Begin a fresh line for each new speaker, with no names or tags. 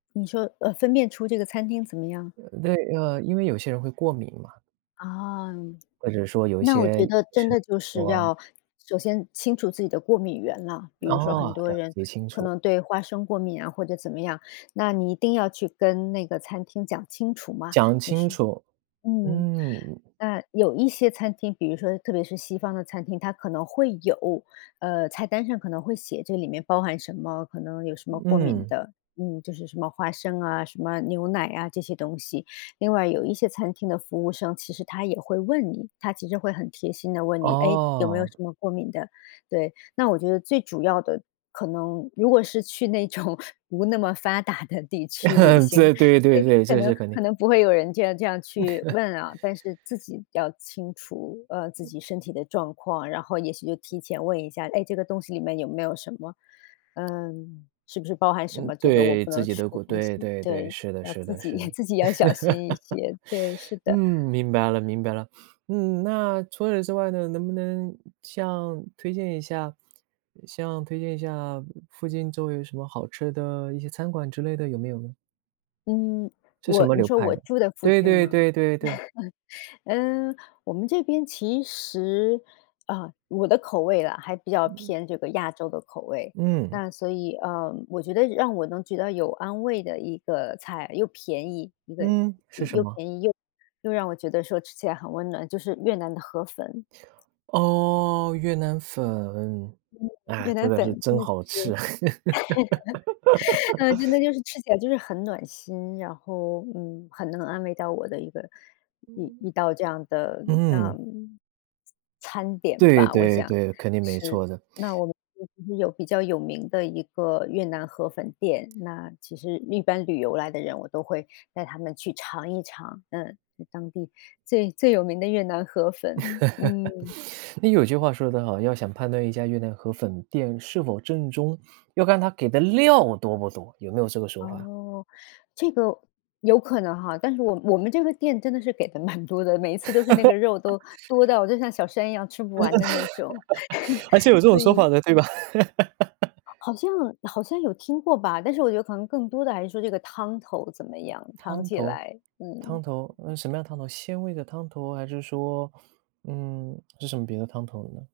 你说，呃，分辨出这个餐厅怎么样吗？
对，呃，因为有些人会过敏嘛。
啊。
或者说有一
那我
些
觉
也
得真
是
的就是
说。
要首先清楚自己的过敏源了。比如说
哦，
很多
了
人
解清
可
楚。
能对花生过敏啊或者怎么样，那你一定要去跟那个餐厅讲清楚嘛，
讲
就
清
是
楚。
嗯，
嗯。
那有一些餐厅，比如说特别是西方的餐厅，它可能会有，呃，菜单上可能会写这里面包含什么，可能有什么过敏
嗯。
的，嗯，就是什么花生啊，什么牛奶啊这些东西。另外有一些餐厅的服务生，其实他也会问你，他其实会很贴心地问你，哎，有没有
哦。
什么过敏的？对，那我觉得最主要的可能如果是去那种不那么发达的地区旅行，
对对对
对，
对，
可
这
能
是肯定。
可能不会有人这样这样去问啊，但是自己要清楚，呃，自己身体的状况，然后也许就提前问一下，哎，这个东西里面有没有什么，呃，是不是包含什
嗯，
么这个我
对
不
自
能
己
吃
的
的
过，
东西。
对对对，
对，
是的
要
是
自
的
己
是 的。
自己要小心一些，对，是
嗯，
的。
明白了明白了。嗯，那除此之外呢，能不能像推荐一下，像推荐一下附近周围有什么好吃的一些餐馆之类的，有没有呢？
嗯，
是什
我
么
你
流
说
派
我
的？
住的附
对
近
对
吗？
对对对。
呃，我们这边其实啊，我的口味啦，还比较
嗯。
偏这个亚洲的口味。
嗯。
那所以呃，我觉得让我能觉得有安慰的一个菜，又便宜一个，
嗯，是什
又
么？
便宜又又让我觉得说吃起来很温暖，就是越南的河粉。
哦，越南粉，
嗯，
哎，
越
这
南
个
粉
是
真
真
的就
好
是
吃。
真 的就是吃起来就是很暖心，然后，嗯，很能安慰到我的一个一一
嗯
道这样的那
嗯。
餐点
对
吧，我
对
想
对，肯定没
吃。
错的。
那 我们这边有比较有名的一个越南河粉店，那其实一般旅游来的人，我都会带他们去尝一尝，嗯，当地最最有名的越南河粉，嗯。
嗯，有句话说得好，要想判断一家越南河粉店是否正宗，要看他给的料多不多，有没有这个说法？
哦，这个有可能哈。但是我我们这个店真的是给的蛮多的，每一次都是那个肉都多到就像小山一样吃不完的那种。
还是有 这种
所
说
以
法的，对吧？
好像好像有听过吧，但是我觉得可能更多的还是说这个汤头怎么样，长
汤
期以
头
来，
汤
嗯。
头，呃，什么样的汤头，鲜味的汤头还是说嗯，是什么别的汤头呢？